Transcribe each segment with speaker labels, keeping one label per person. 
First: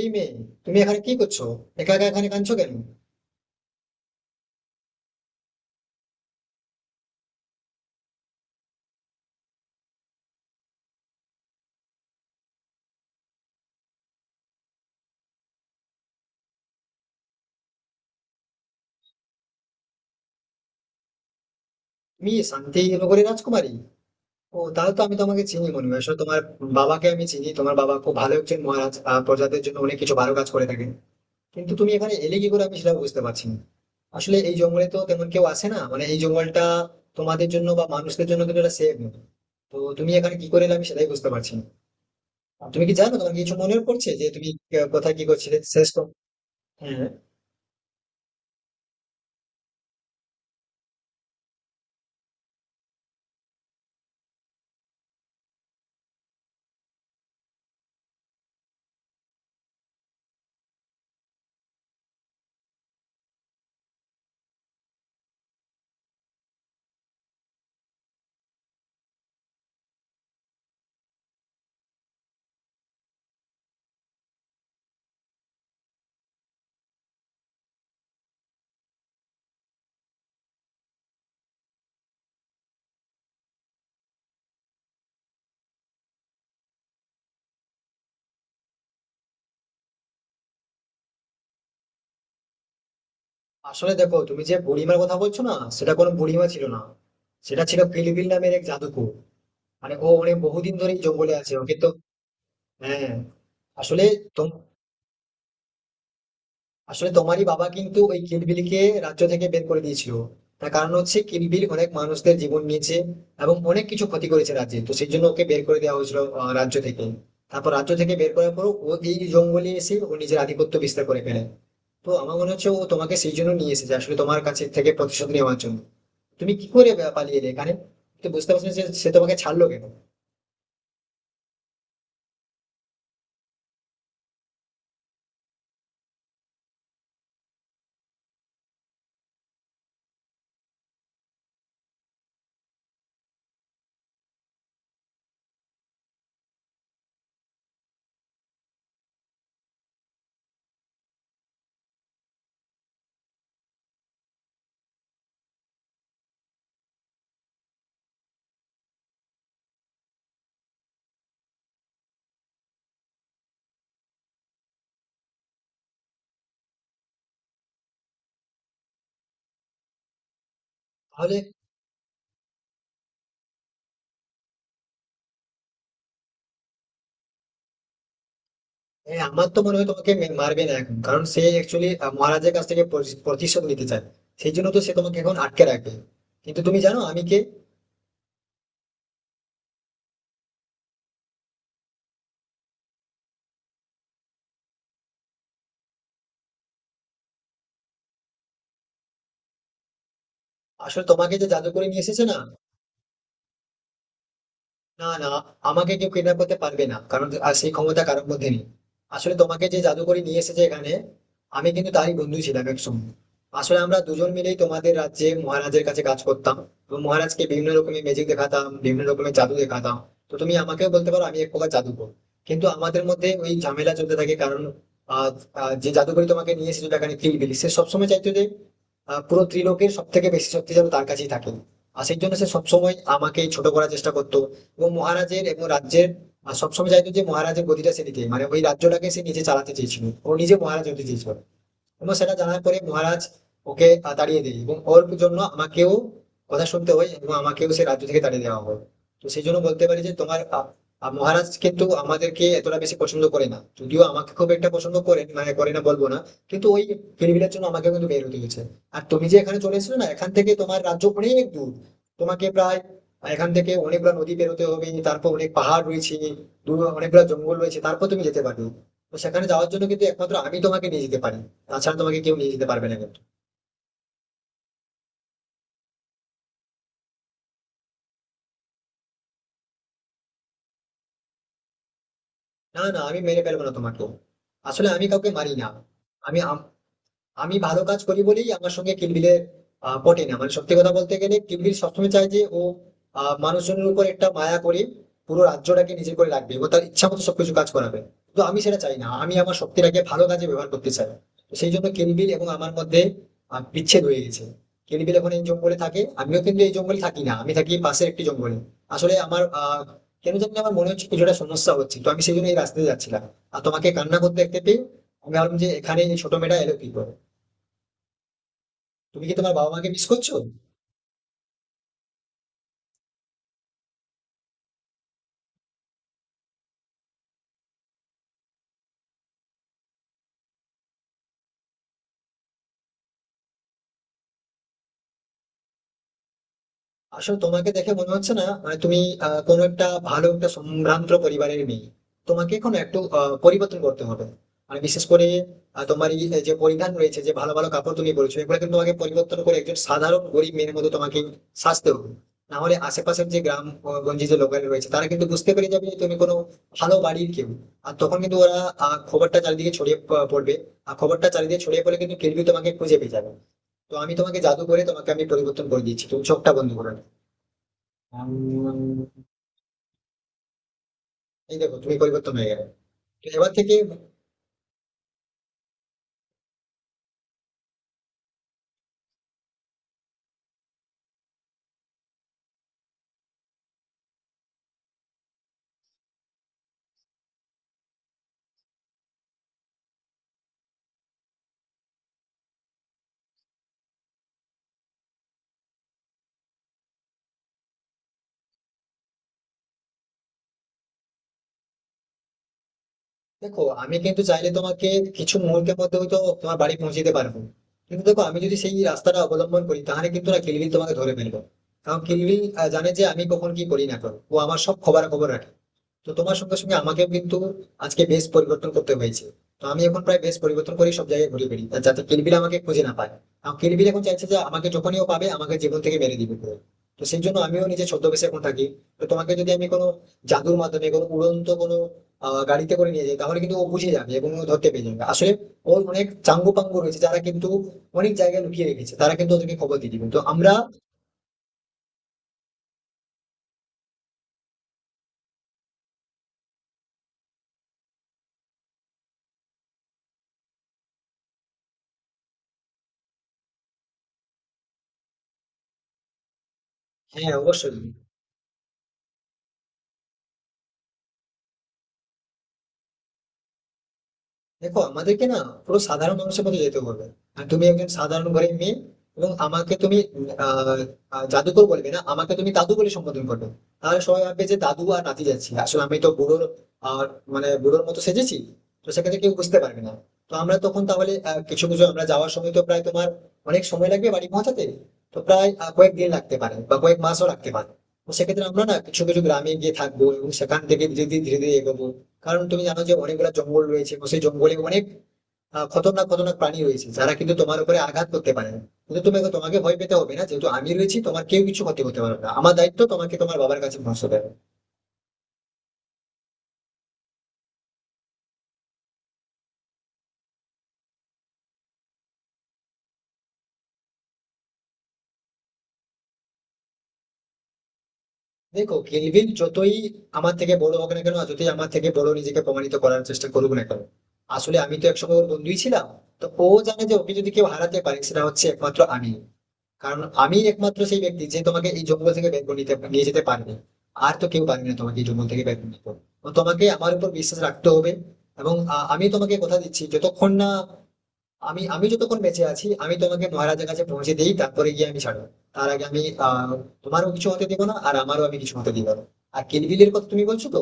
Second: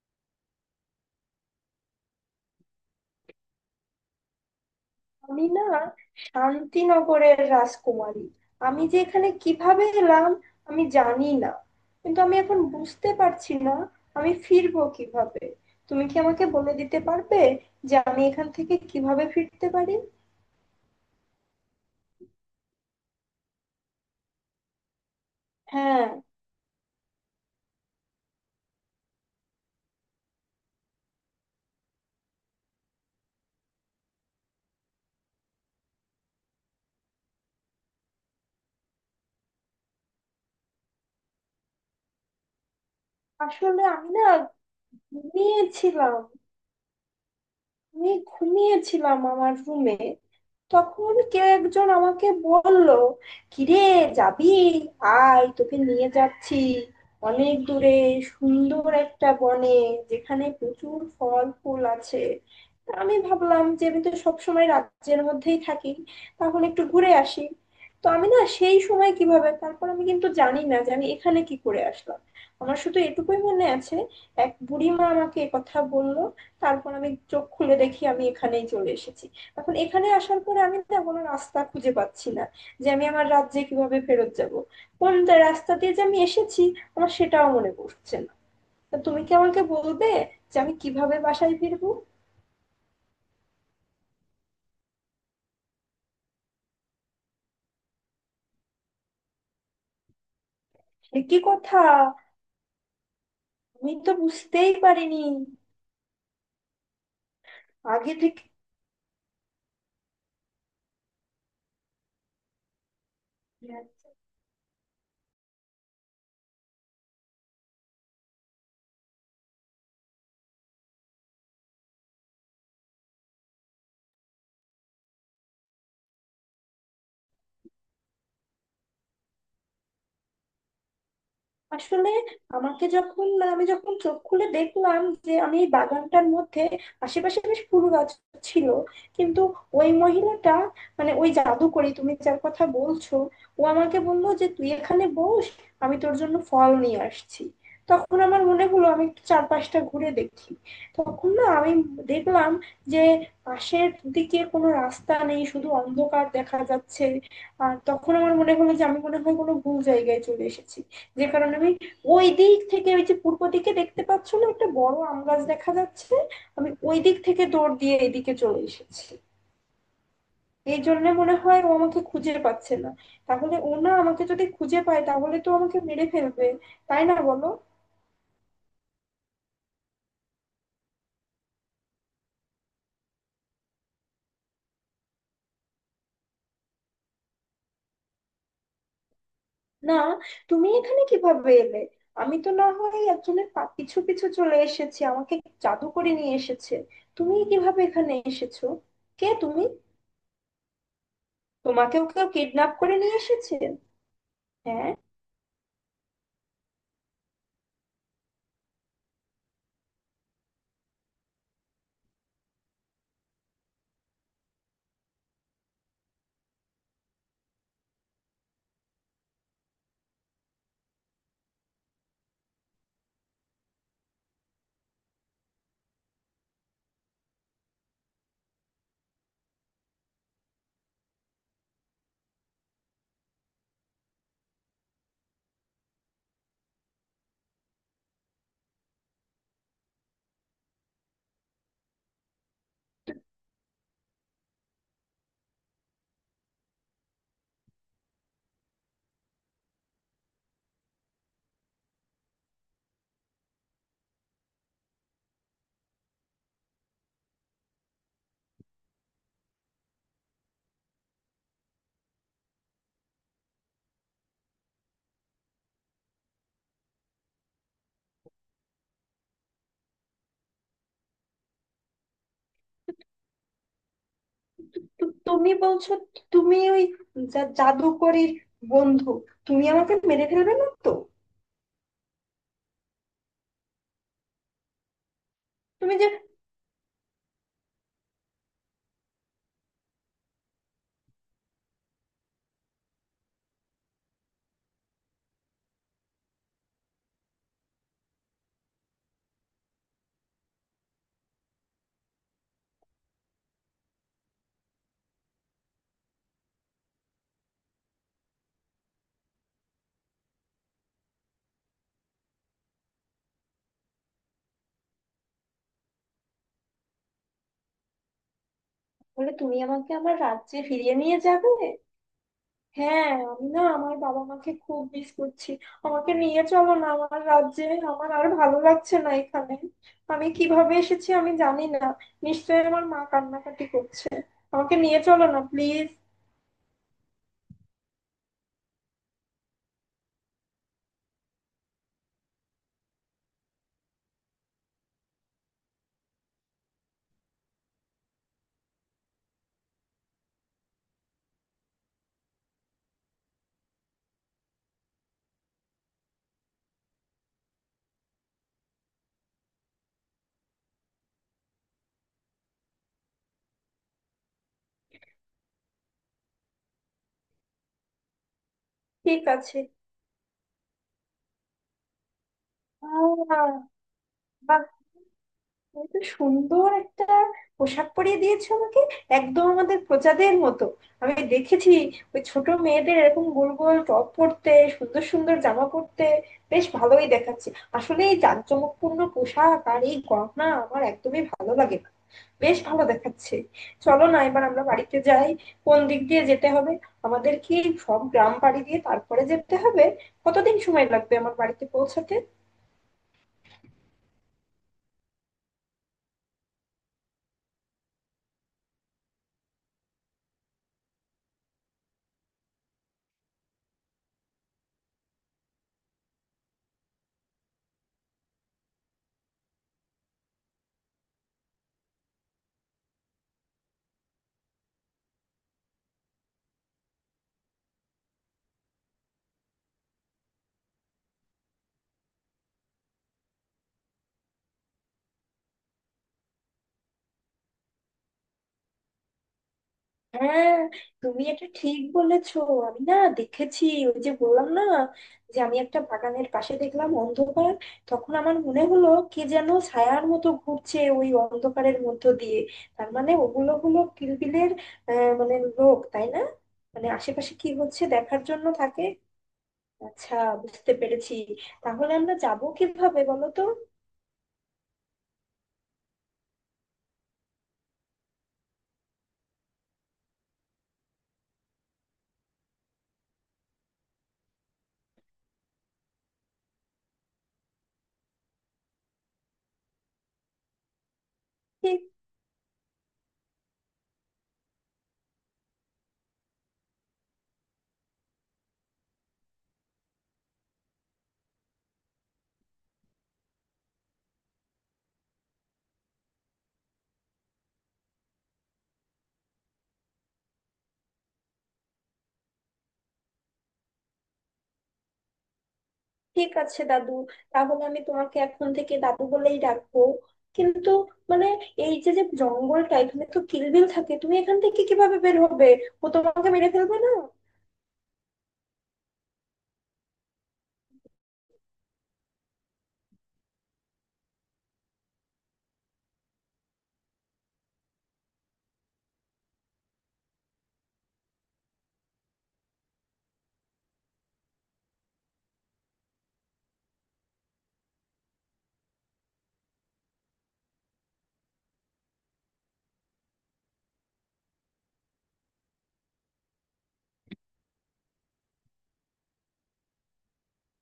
Speaker 1: এই মেয়ে, তুমি এখানে কি করছো? একা একা এখানে কাঁদছো কেন?
Speaker 2: আমি না শান্তিনগরের রাজকুমারী। আমি যে এখানে কিভাবে এলাম আমি জানি না, কিন্তু আমি এখন বুঝতে পারছি না আমি ফিরবো কিভাবে। তুমি কি আমাকে বলে দিতে পারবে যে আমি এখান থেকে কিভাবে ফিরতে পারি?
Speaker 1: তুমি শান্তি নগরের রাজকুমারী? ও, তাহলে তো আমি তোমাকে চিনি মনে হয়।
Speaker 2: হ্যাঁ,
Speaker 1: আসলে তোমার বাবাকে আমি চিনি। তোমার বাবা খুব ভালো একজন মহারাজ, প্রজাদের জন্য অনেক কিছু ভালো কাজ করে থাকেন। কিন্তু তুমি এখানে এলে কি করে আমি সেটা বুঝতে পারছি না। আসলে এই জঙ্গলে তো তেমন কেউ আসে না, মানে এই জঙ্গলটা তোমাদের জন্য বা মানুষদের জন্য কিন্তু এটা সেফ নয়। তো তুমি এখানে কি করে এলে আমি সেটাই বুঝতে পারছি না। তুমি কি জানো, তোমার কিছু মনে
Speaker 2: আসলে আমি
Speaker 1: পড়ছে
Speaker 2: না
Speaker 1: যে তুমি কোথায় কি করছিলে শেষ? তো
Speaker 2: ঘুমিয়েছিলাম।
Speaker 1: হ্যাঁ।
Speaker 2: আমি ঘুমিয়েছিলাম আমার রুমে, তখন কেউ একজন আমাকে বলল, কিরে যাবি? আয় তোকে নিয়ে যাচ্ছি অনেক দূরে, সুন্দর একটা বনে যেখানে প্রচুর ফল ফুল আছে। তা আমি ভাবলাম যে আমি তো সবসময় রাজ্যের মধ্যেই থাকি, তাহলে একটু ঘুরে আসি। তো আমি না সেই সময় কিভাবে তারপর আমি কিন্তু জানি না যে আমি এখানে কি করে আসলাম। আমার শুধু এটুকুই মনে আছে, এক বুড়িমা আমাকে কথা বলল, তারপর আমি চোখ খুলে দেখি আমি এখানেই চলে এসেছি। এখন এখানে আসার পরে আমি না কোনো রাস্তা খুঁজে পাচ্ছি না যে আমি আমার রাজ্যে কিভাবে ফেরত যাব। কোন রাস্তা দিয়ে যে আমি এসেছি আমার সেটাও মনে পড়ছে না। তা তুমি কি আমাকে বলবে যে আমি কিভাবে বাসায় ফিরবো?
Speaker 1: আসলে দেখো, তুমি যে বুড়িমার কথা বলছো না, সেটা কোনো বুড়িমা ছিল না। সেটা ছিল পিলিবিল নামের এক জাদুকর। মানে ও অনেক বহুদিন ধরে
Speaker 2: সে
Speaker 1: জঙ্গলে
Speaker 2: কি
Speaker 1: আছে ও,
Speaker 2: কথা!
Speaker 1: কিন্তু। হ্যাঁ।
Speaker 2: আমি
Speaker 1: আসলে
Speaker 2: তো
Speaker 1: তোম-
Speaker 2: বুঝতেই পারিনি।
Speaker 1: আসলে তোমারই বাবা কিন্তু
Speaker 2: আগে
Speaker 1: ওই
Speaker 2: থেকে?
Speaker 1: কিলবিলকে রাজ্য থেকে বের করে দিয়েছিল। তার কারণ হচ্ছে কিলবিল অনেক মানুষদের জীবন নিয়েছে এবং অনেক কিছু ক্ষতি করেছে রাজ্যে। তো সেই জন্য ওকে বের করে দেওয়া হয়েছিল রাজ্য থেকে। তারপর রাজ্য থেকে বের করার পর ও এই জঙ্গলে এসে ও নিজের আধিপত্য বিস্তার করে ফেলে। তো আমার মনে হচ্ছে ও তোমাকে সেই জন্য নিয়ে এসেছে আসলে তোমার কাছে থেকে প্রতিশোধ নেওয়ার জন্য। তুমি কি করে পালিয়ে এলে? কারণ তুমি বুঝতে পারছো না যে সে তোমাকে ছাড়লো কেন,
Speaker 2: আসলে আমাকে যখন মানে আমি যখন চোখ খুলে দেখলাম যে আমি এই বাগানটার মধ্যে, আশেপাশে বেশ ফুল গাছ ছিল, কিন্তু ওই মহিলাটা মানে ওই জাদুকরি তুমি যার কথা বলছো, ও আমাকে বললো যে তুই এখানে বস, আমি তোর জন্য ফল নিয়ে আসছি। তখন আমার মনে হলো আমি একটু চারপাশটা ঘুরে দেখি। তখন না আমি দেখলাম যে পাশের দিকে কোনো রাস্তা নেই, শুধু অন্ধকার দেখা যাচ্ছে। আর তখন আমার মনে হলো যে আমি মনে হয় কোনো ভুল জায়গায় চলে এসেছি, যে কারণে আমি ওই দিক থেকে, ওই যে পূর্ব দিকে দেখতে পাচ্ছ না একটা বড় আম গাছ দেখা যাচ্ছে, আমি ওই দিক থেকে দৌড় দিয়ে এদিকে চলে এসেছি। এই জন্য মনে
Speaker 1: তাহলে?
Speaker 2: হয় ও আমাকে খুঁজে পাচ্ছে না। তাহলে ও না আমাকে যদি খুঁজে পায় তাহলে তো আমাকে মেরে ফেলবে, তাই না বলো?
Speaker 1: আমার তো মনে হয় তোমাকে মারবে না এখন, কারণ সে অ্যাকচুয়ালি মহারাজের কাছ থেকে প্রতিশোধ নিতে চায়। সেই জন্য তো সে তোমাকে এখন আটকে রাখবে। কিন্তু তুমি জানো আমি কে?
Speaker 2: না, তুমি এখানে কিভাবে এলে? আমি তো না হয় একজনের পিছু পিছু চলে এসেছি, আমাকে জাদু করে নিয়ে এসেছে। তুমি কিভাবে এখানে এসেছো? কে তুমি?
Speaker 1: আসলে তোমাকে যে জাদু করে নিয়ে
Speaker 2: তোমাকেও
Speaker 1: এসেছে
Speaker 2: কেউ
Speaker 1: না,
Speaker 2: কিডন্যাপ করে নিয়ে এসেছে? হ্যাঁ?
Speaker 1: না, না, আমাকে কেউ কিডন্যাপ করতে পারবে না। কারণ সেই ক্ষমতা কারোর মধ্যে নেই। আসলে তোমাকে যে জাদু করে নিয়ে এসেছে এখানে, আমি কিন্তু তারই বন্ধু ছিলাম একসময়। আসলে আমরা দুজন মিলেই তোমাদের রাজ্যে মহারাজের কাছে কাজ করতাম। এবং মহারাজকে বিভিন্ন রকমের ম্যাজিক দেখাতাম, বিভিন্ন রকমের জাদু দেখাতাম। তো তুমি আমাকেও বলতে পারো আমি এক প্রকার জাদুকর। কিন্তু আমাদের মধ্যে ওই ঝামেলা চলতে থাকে, কারণ আ আ যে জাদুকরী তোমাকে নিয়ে এসেছিল এখানে কিলিবিলি, সে সবসময় চাইতো যে পুরো ত্রিলোকের সবথেকে বেশি শক্তি যেন তার কাছেই থাকে। আর সেই জন্য সে সবসময় আমাকেই ছোট করার চেষ্টা করতো। এবং মহারাজের এবং রাজ্যের সবসময় চাইতো যে মহারাজের গদিটা সে নিতে, মানে ওই রাজ্যটাকে সে নিজে চালাতে চেয়েছিল, ও নিজে মহারাজ হতে চেয়েছিল। এবং সেটা জানার পরে মহারাজ ওকে তাড়িয়ে দেয় এবং ওর জন্য আমাকেও কথা শুনতে হয় এবং আমাকেও সে রাজ্য থেকে তাড়িয়ে দেওয়া হয়। তো সেই জন্য বলতে পারি যে তোমার আহ, আহ, মহারাজ কিন্তু আমাদেরকে এতটা বেশি পছন্দ করে না, যদিও আমাকে খুব একটা পছন্দ করে মানে করে না বলবো না। কিন্তু ওই ফিরবিলের জন্য আমাকে কিন্তু বের হতে হয়েছে। আর তুমি যে এখানে চলে এসেছো না, এখান থেকে তোমার রাজ্য অনেক দূর। তোমাকে প্রায় এখান থেকে অনেকগুলো নদী পেরোতে হবে, তারপর অনেক পাহাড় রয়েছে, দূর অনেকগুলো জঙ্গল রয়েছে, তারপর তুমি যেতে পারবে। তো সেখানে যাওয়ার জন্য কিন্তু একমাত্র আমি তোমাকে নিয়ে যেতে পারি। তাছাড়া তোমাকে কেউ নিয়ে যেতে পারবে না কিন্তু।
Speaker 2: তো তুমি বলছো তুমি ওই জাদুকরীর বন্ধু? তুমি আমাকে মেরে ফেলবে না তো?
Speaker 1: না, না, আমি মেরে ফেলবো না তোমাকে। আসলে আমি কাউকে মারি না।
Speaker 2: তুমি যে
Speaker 1: আমি আমার আমি ভালো কাজ করি বলেই আমার সঙ্গে কিলবিলের পটে না। মানে সত্যি কথা বলতে গেলে কিলবিল সবসময় চায় যে ও মানুষজনের উপর একটা মায়া করে পুরো রাজ্যটাকে নিজের করে রাখবে এবং তার ইচ্ছা মতো সবকিছু কাজ করাবে। কিন্তু আমি সেটা চাই না, আমি আমার শক্তিটাকে ভালো কাজে ব্যবহার করতে চাই। তো সেই জন্য কিলবিল এবং আমার মধ্যে বিচ্ছেদ হয়ে গেছে। কিলবিল এখন এই জঙ্গলে থাকে, আমিও কিন্তু এই জঙ্গলে থাকি না, আমি থাকি পাশের একটি জঙ্গলে। আসলে আমার কেন জানি না আমার মনে হচ্ছে কিছুটা সমস্যা হচ্ছে, তো আমি সেই জন্য এই রাস্তাতে যাচ্ছিলাম। আর তোমাকে কান্না করতে দেখতে পেয়ে আমি ভাবলাম যে এখানে এই ছোট মেয়েটা এলো কি করে। তুমি
Speaker 2: বলে
Speaker 1: কি তোমার
Speaker 2: তুমি
Speaker 1: বাবা মাকে
Speaker 2: আমাকে
Speaker 1: মিস
Speaker 2: আমার
Speaker 1: করছো?
Speaker 2: রাজ্যে ফিরিয়ে নিয়ে যাবে? হ্যাঁ, আমি না আমার বাবা মাকে খুব মিস করছি। আমাকে নিয়ে চলো না আমার রাজ্যে, আমার আর ভালো লাগছে না এখানে। আমি কিভাবে এসেছি আমি জানি না। নিশ্চয়ই আমার মা কান্নাকাটি করছে। আমাকে নিয়ে চলো না প্লিজ।
Speaker 1: আসলে তোমাকে দেখে মনে হচ্ছে না মানে তুমি কোনো একটা ভালো একটা সম্ভ্রান্ত পরিবারের মেয়ে। তোমাকে এখন একটু পরিবর্তন করতে হবে। আর বিশেষ করে তোমার এই যে পরিধান রয়েছে, যে ভালো ভালো কাপড় তুমি বলছো, এগুলো কিন্তু তোমাকে পরিবর্তন করে একজন সাধারণ গরিব মেয়ের মতো তোমাকে সাজতে হবে। না হলে আশেপাশের যে গ্রাম গঞ্জে যে লোকাল রয়েছে তারা কিন্তু বুঝতে পেরে যাবে যে তুমি কোনো ভালো বাড়ির কেউ। আর তখন কিন্তু ওরা খবরটা চারিদিকে ছড়িয়ে পড়বে। আর খবরটা চারিদিকে ছড়িয়ে পড়লে কিন্তু কেউ তোমাকে খুঁজে পেয়ে যাবে। তো আমি তোমাকে জাদু করে তোমাকে আমি পরিবর্তন করে দিচ্ছি, তুমি চোখটা বন্ধ করো।
Speaker 2: ঠিক আছে।
Speaker 1: এই দেখো, তুমি পরিবর্তন হয়ে গেলে। তো এবার
Speaker 2: আহ,
Speaker 1: থেকে
Speaker 2: বাহ! এত সুন্দর একটা পোশাক পরিয়ে দিয়েছো আমাকে, একদম আমাদের প্রজাদের মতো। আমি দেখেছি ওই ছোট মেয়েদের এরকম গোল গোল টপ পরতে, সুন্দর সুন্দর জামা পরতে। বেশ ভালোই দেখাচ্ছে। আসলে এই জাঁকজমকপূর্ণ পোশাক আর এই গহনা আমার একদমই ভালো লাগে না। বেশ ভালো দেখাচ্ছে। চলো না এবার আমরা বাড়িতে যাই। কোন দিক দিয়ে যেতে হবে? আমাদের কি সব গ্রাম পাড়ি দিয়ে তারপরে যেতে হবে? কতদিন সময় লাগবে আমার বাড়িতে পৌঁছাতে?
Speaker 1: দেখো আমি কিন্তু চাইলে তোমাকে কিছু মুহূর্তের মধ্যে হয়তো তোমার বাড়ি পৌঁছে দিতে পারবো। কিন্তু দেখো, আমি যদি সেই রাস্তাটা অবলম্বন করি তাহলে কিন্তু না কিলবিল তোমাকে ধরে ফেলবো। কারণ কিলবিল জানে যে আমি কখন কি করি না করো, ও আমার সব খবর খবর রাখে। তো তোমার সঙ্গে সঙ্গে আমাকেও কিন্তু আজকে বেশ পরিবর্তন করতে হয়েছে। তো আমি এখন প্রায় বেশ পরিবর্তন করি সব জায়গায় ঘুরে বেড়ি যাতে কিলবিল আমাকে খুঁজে না পায়। কারণ কিলবিল এখন চাইছে যে আমাকে যখনই ও পাবে আমাকে জীবন থেকে মেরে দিবে পুরো। তো সেই জন্য আমিও নিজে ছদ্মবেশে এখন থাকি। তো তোমাকে যদি আমি কোনো জাদুর মাধ্যমে কোনো উড়ন্ত কোনো গাড়িতে করে নিয়ে যাই তাহলে কিন্তু ও বুঝে যাবে এবং ও ধরতে পেরে যাবে আসলে। ওর অনেক চাঙ্গু পাঙ্গু রয়েছে যারা কিন্তু অনেক জায়গায় লুকিয়ে রেখেছে, তারা কিন্তু ওদেরকে খবর দিয়ে দিবে, তো আমরা।
Speaker 2: হ্যাঁ, তুমি এটা ঠিক বলেছো। আমি না দেখেছি, ওই যে বললাম না যে আমি একটা বাগানের পাশে দেখলাম অন্ধকার, তখন আমার মনে হলো কে যেন ছায়ার মতো ঘুরছে ওই অন্ধকারের মধ্য দিয়ে। তার মানে ওগুলো হলো কিলবিলের মানে লোক, তাই না? মানে
Speaker 1: হ্যাঁ,
Speaker 2: আশেপাশে কি
Speaker 1: অবশ্যই।
Speaker 2: হচ্ছে দেখার জন্য থাকে। আচ্ছা, বুঝতে পেরেছি। তাহলে আমরা যাব কিভাবে বলো তো?
Speaker 1: দেখো আমাদেরকে না পুরো সাধারণ মানুষের মতো যেতে হবে। আর তুমি একজন সাধারণ ঘরের মেয়ে এবং আমাকে তুমি আহ আহ, জাদুকর বলবে না, আমাকে তুমি দাদু বলে সম্বোধন করবে। তাহলে সবাই ভাববে যে দাদু আর নাতি যাচ্ছি, আসলে আমি তো বুড়োর আর, মানে বুড়োর মতো সেজেছি। তো সেক্ষেত্রে কেউ বুঝতে পারবে না। তো আমরা তখন তাহলে কিছু কিছু আমরা যাওয়ার সময় তো প্রায় তোমার অনেক সময় লাগবে বাড়ি পৌঁছাতে। তো প্রায় কয়েক দিন লাগতে পারে বা কয়েক মাসও লাগতে পারে। তো সেক্ষেত্রে আমরা না কিছু কিছু গ্রামে গিয়ে থাকবো এবং সেখান থেকে ধীরে ধীরে এগোবো। কারণ তুমি জানো যে অনেকগুলো জঙ্গল রয়েছে এবং সেই জঙ্গলে অনেক খতরনাক খতরনাক প্রাণী রয়েছে যারা কিন্তু তোমার উপরে আঘাত করতে পারে না। কিন্তু তুমি তোমাকে ভয় পেতে হবে না, যেহেতু আমি রয়েছি তোমার কেউ কিছু ক্ষতি করতে পারবে না, আমার দায়িত্ব তোমাকে তোমার বাবার কাছে পৌঁছে দেবে।
Speaker 2: ঠিক আছে দাদু, তাহলে আমি তোমাকে এখন থেকে দাদু বলেই ডাকবো। কিন্তু মানে, এই যে যে জঙ্গলটা এখানে তো কিলবিল থাকে, তুমি এখান থেকে কিভাবে বের হবে? ও তোমাকে মেরে ফেলবে না?
Speaker 1: দেখো, কিলবিল যতই আমার থেকে বড় হোক না কেন আর যতই আমার থেকে বড় নিজেকে প্রমাণিত করার চেষ্টা করুক না কেন, আসলে আমি তো একসময় ওর বন্ধুই ছিলাম। তো ও জানে যে ওকে যদি কেউ হারাতে পারে সেটা হচ্ছে একমাত্র আমি। কারণ আমি একমাত্র সেই ব্যক্তি যে তোমাকে এই জঙ্গল থেকে বের করে নিতে নিয়ে যেতে পারবে। আর তো কেউ পারবে না তোমাকে এই জঙ্গল থেকে বের করে নিতে। তো তোমাকে আমার উপর বিশ্বাস রাখতে হবে। এবং আমি তোমাকে কথা দিচ্ছি যতক্ষণ না আমি আমি যতক্ষণ বেঁচে আছি আমি তোমাকে মহারাজের কাছে পৌঁছে দিই, তারপরে গিয়ে আমি ছাড়ো। তার আগে আমি আহ তোমারও কিছু হতে দিব না আর আমারও আমি কিছু হতে দিব না। আর কিলবিলের কথা তুমি বলছো তো,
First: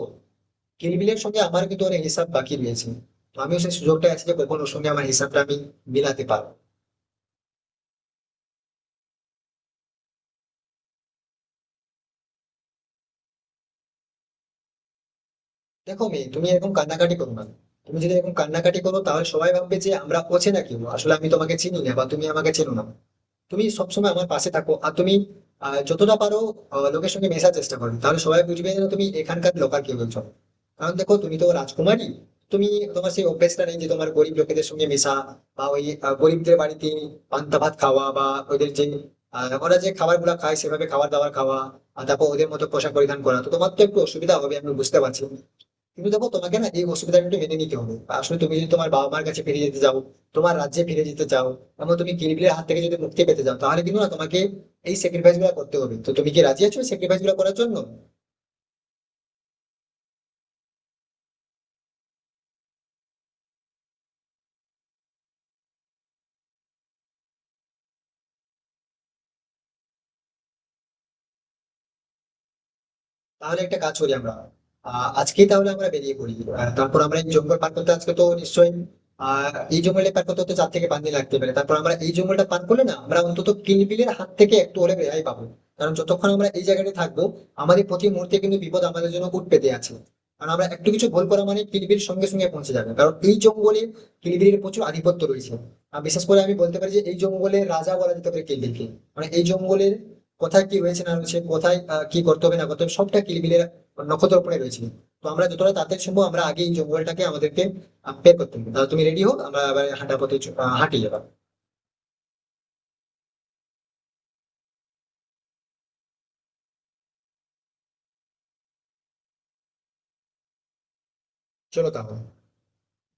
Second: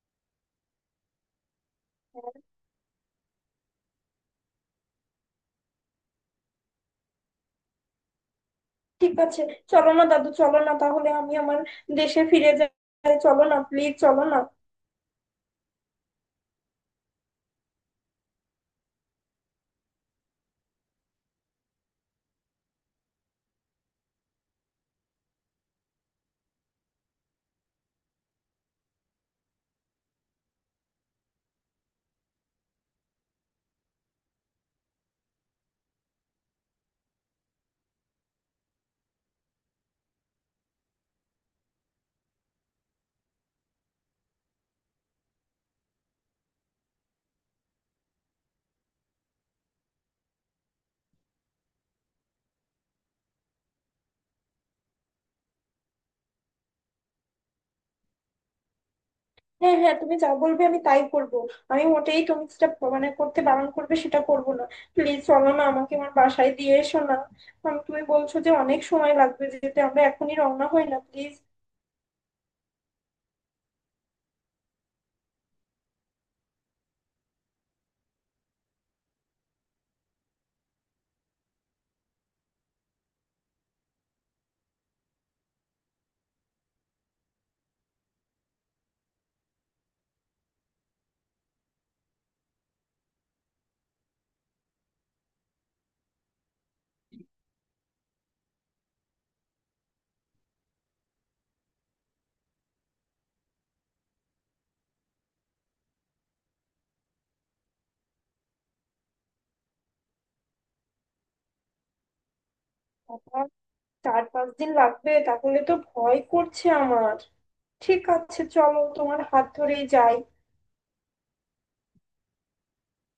Speaker 1: কিলবিলের সঙ্গে আমার কিন্তু অনেক হিসাব বাকি রয়েছে। তো আমিও সেই সুযোগটা আছে যে কখন ওর সঙ্গে আমার হিসাবটা আমি মিলাতে পারবো।
Speaker 2: ঠিক আছে, চলো না দাদু, চলো না তাহলে আমি আমার দেশে ফিরে যাই, চলো না প্লিজ, চলো না।
Speaker 1: দেখো মেয়ে, তুমি এরকম কান্নাকাটি করো না। তুমি যদি এরকম কান্নাকাটি করো তাহলে সবাই ভাববে যে আমরা অচেনা কেউ, আসলে আমি তোমাকে চিনি না বা তুমি আমাকে চেনো না। তুমি সবসময় আমার পাশে থাকো আর তুমি যতটা পারো লোকের সঙ্গে মেশার চেষ্টা করো, তাহলে সবাই বুঝবে যে তুমি এখানকার লোকাল কেউ একজন। কারণ দেখো তুমি তো রাজকুমারী। তুমি, তোমার সেই অভ্যেসটা নেই যে তোমার গরিব লোকেদের সঙ্গে মেশা বা ওই গরিবদের বাড়িতে পান্তা ভাত খাওয়া বা ওদের যে ওরা যে খাবার গুলা খায় সেভাবে খাবার দাবার খাওয়া আর তারপর ওদের মতো পোশাক পরিধান করা, তো তোমার তো একটু অসুবিধা হবে আমি বুঝতে পারছি। কিন্তু দেখো তোমাকে না এই অসুবিধাটা একটু মেনে নিতে হবে। আসলে তুমি যদি তোমার বাবা মার কাছে ফিরে যেতে চাও, তোমার রাজ্যে ফিরে যেতে চাও এবং তুমি কিরবিলের হাত থেকে যদি মুক্তি পেতে চাও তাহলে কিন্তু না তোমাকে এই স্যাক্রিফাইস গুলো করতে হবে। তো তুমি কি রাজি আছো স্যাক্রিফাইস গুলো করার জন্য?
Speaker 2: হ্যাঁ হ্যাঁ, তুমি যা বলবে আমি তাই করব। আমি মোটেই তুমি যেটা মানে করতে বারণ করবে সেটা করব না। প্লিজ চলো না, আমাকে আমার বাসায় দিয়ে এসো না। আমি তুমি বলছো যে অনেক সময় লাগবে যেতে, আমরা এখনই রওনা হই না প্লিজ।
Speaker 1: তাহলে একটা কাজ করি আমরা। আজকেই তাহলে আমরা বেরিয়ে পড়ি। তারপর আমরা এই জঙ্গল পার করতে আজকে তো নিশ্চয়ই, এই জঙ্গলটা পার করতে হতে 4 থেকে 5 দিন লাগতে পারে। তারপর আমরা এই জঙ্গলটা পার করলে না আমরা অন্তত কিলবিলের হাত থেকে একটু হলে রেহাই পাবো। কারণ যতক্ষণ আমরা এই জায়গাটা থাকবো আমাদের প্রতি মুহূর্তে কিন্তু বিপদ আমাদের জন্য উঠ পেতে আছে। কারণ আমরা একটু কিছু ভুল করা মানে কিলবিল সঙ্গে সঙ্গে পৌঁছে যাবে, কারণ এই জঙ্গলে কিলবিলের প্রচুর আধিপত্য রয়েছে। আর বিশেষ করে আমি বলতে পারি যে এই জঙ্গলের রাজা বলা যেতে পারে কিলবিলকে। মানে এই জঙ্গলের কোথায় কি হয়েছে না হয়েছে, কোথায় কি করতে হবে না করতে হবে, সবটা কিলবিলের নক্ষত্র উপরে রয়েছে। তো আমরা যতটা তাড়াতাড়ি সম্ভব আমরা আগে এই জঙ্গলটাকে আমাদেরকে বের করতে হবে। তাহলে তুমি রেডি হো, আমরা আবার হাঁটা পথে হাঁটি যাবা।
Speaker 2: চার পাঁচ দিন লাগবে? তাহলে তো ভয় করছে আমার। ঠিক আছে, চলো, তোমার হাত ধরেই যাই।
Speaker 1: চলো তাহলে।